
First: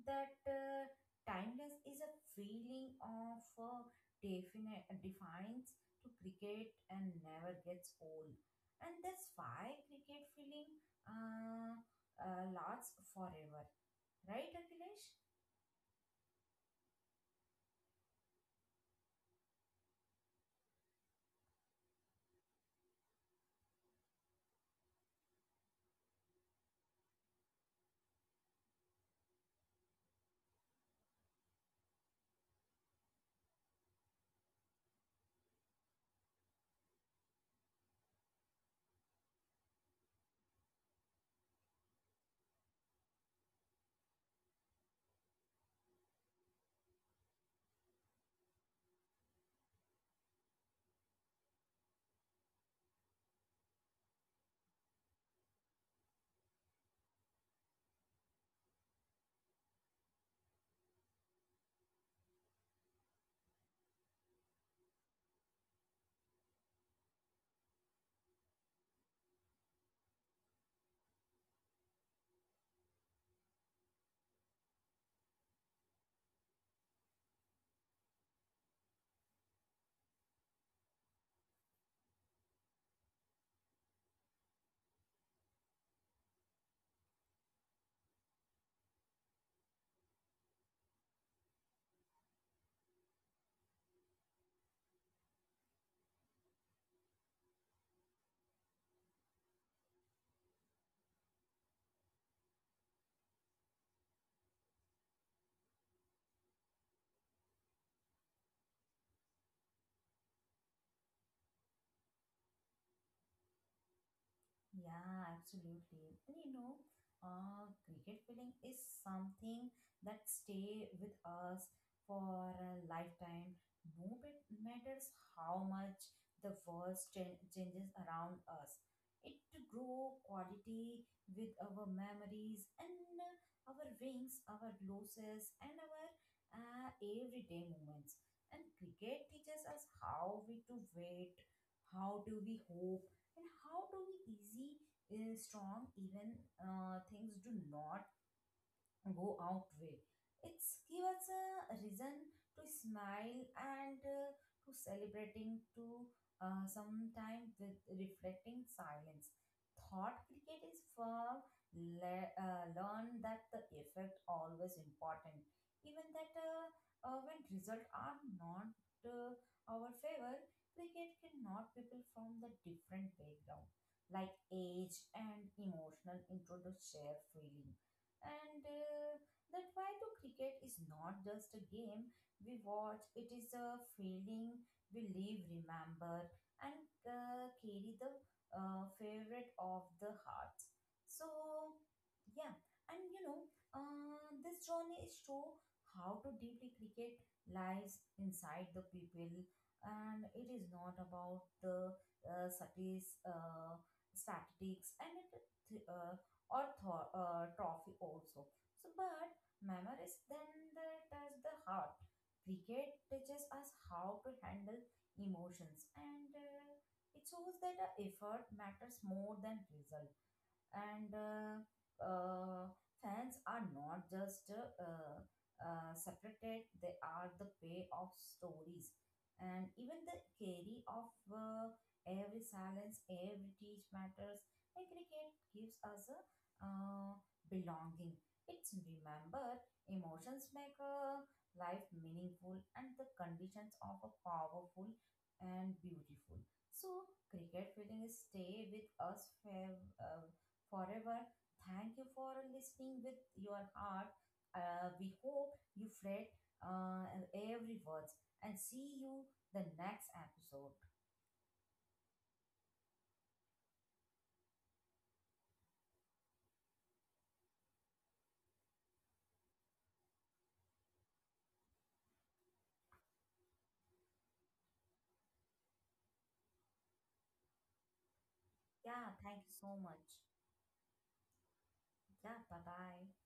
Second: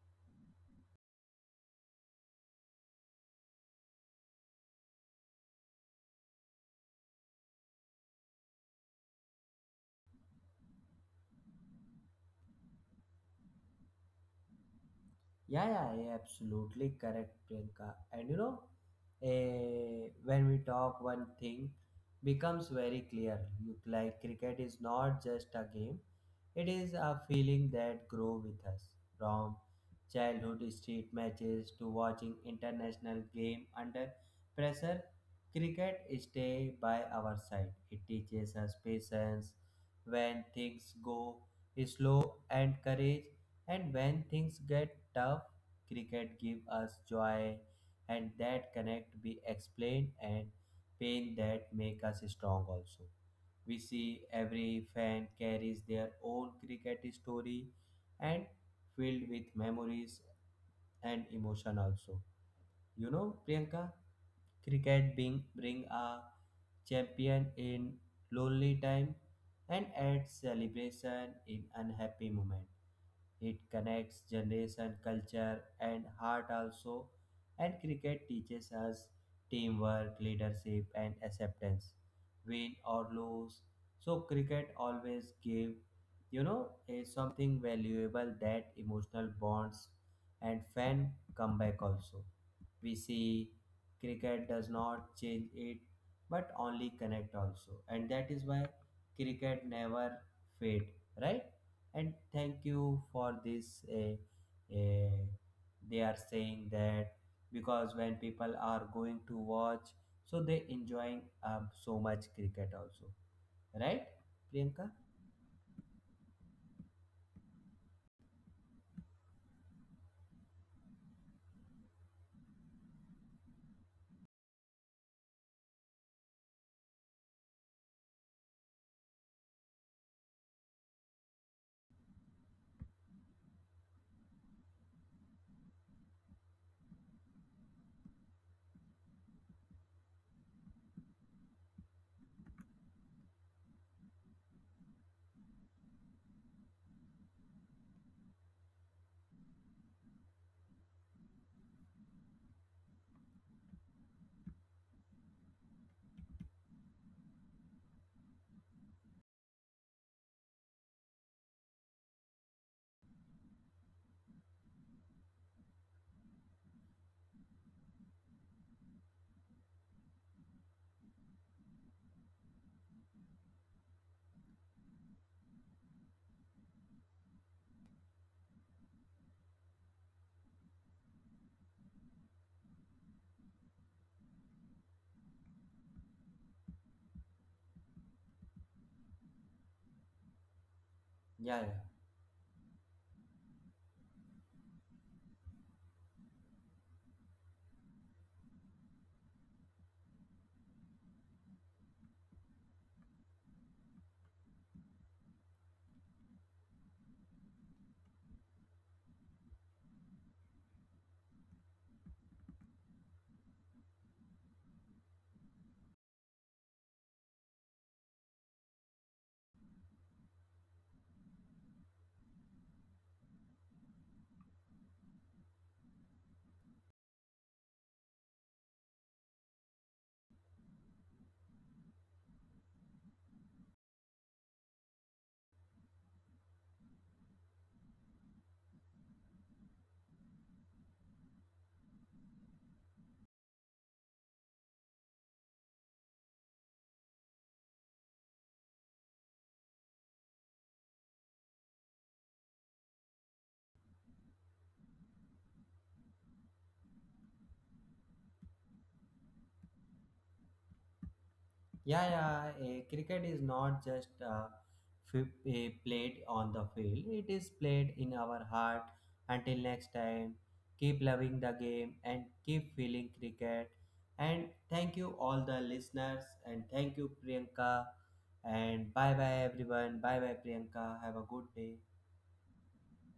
[SPEAKER 2] That timeless is a feeling of definite defines to cricket and never gets old. And that's why cricket feeling lasts forever. Right, Akhilesh?
[SPEAKER 1] Yeah, yeah, yeah, absolutely correct, Priyanka. And you know, when we talk, one thing becomes very clear. You like cricket is not just a game; it is a feeling that grow with us from childhood street matches to watching international game under pressure. Cricket stay by our side. It teaches us patience when things go slow and courage, and when things get tough, cricket gives us joy and that connect be explained and pain that make us strong also. We see every fan carries their own cricket story and filled with memories and emotion also. You know, Priyanka, cricket being bring a champion in lonely time and adds celebration in unhappy moment. It connects generation, culture, and heart also. And cricket teaches us teamwork, leadership, and acceptance, win or lose. So cricket always give, you know, a something valuable that emotional bonds and fan comeback also. We see cricket does not change it, but only connect also, and that is why cricket never fade, right? And thank you for this they are saying that because when people are going to watch, so they enjoying so much cricket also, right Priyanka?
[SPEAKER 2] Yeah, absolutely. And you know, cricket feeling is something that stay with us for a lifetime. No matters how much the world changes around us, it to grow quality with our memories and our wins, our losses, and our everyday moments. And cricket teaches us how we to wait, how do we hope, and how do we easy, strong even things do not go out way. It's give us a reason to smile and to celebrating to sometime with reflecting silence. Thought cricket is firm. Learn that the effect always important. Even that when result are not uh, our favor, cricket cannot people from the different background like age and emotional intro to share feeling. And that why to cricket is not just a game we watch, it is a feeling we live, remember, and carry the favorite of the heart. So
[SPEAKER 1] Yeah, yeah.
[SPEAKER 2] yeah. And you know, this journey is show how to deeply cricket lies inside the people. And it is not about the uh, statis, uh, statistics and it, uh, or trophy also. So, but memories then they touch the heart. Cricket teaches us how to handle emotions, and it shows that effort matters more than result. And uh, fans are not just separated, they are the pay of stories, and even the carry of every silence every teach matters. And cricket gives us a uh, belonging, it's remember emotions make a life meaningful, and the conditions of a powerful and beautiful. So cricket feeling stay with us forever. Thank you for listening with your heart. We hope you read every word, and see you the next episode.
[SPEAKER 1] Yeah, yeah. Cricket is not just played on the field. It is played in our heart. Until next time, keep loving the game and keep feeling cricket. And thank you all the listeners and thank you Priyanka. And
[SPEAKER 2] Yeah,
[SPEAKER 1] bye
[SPEAKER 2] thank
[SPEAKER 1] bye
[SPEAKER 2] you so
[SPEAKER 1] everyone.
[SPEAKER 2] much.
[SPEAKER 1] Bye bye Priyanka. Have a good day.
[SPEAKER 2] Yeah, bye bye.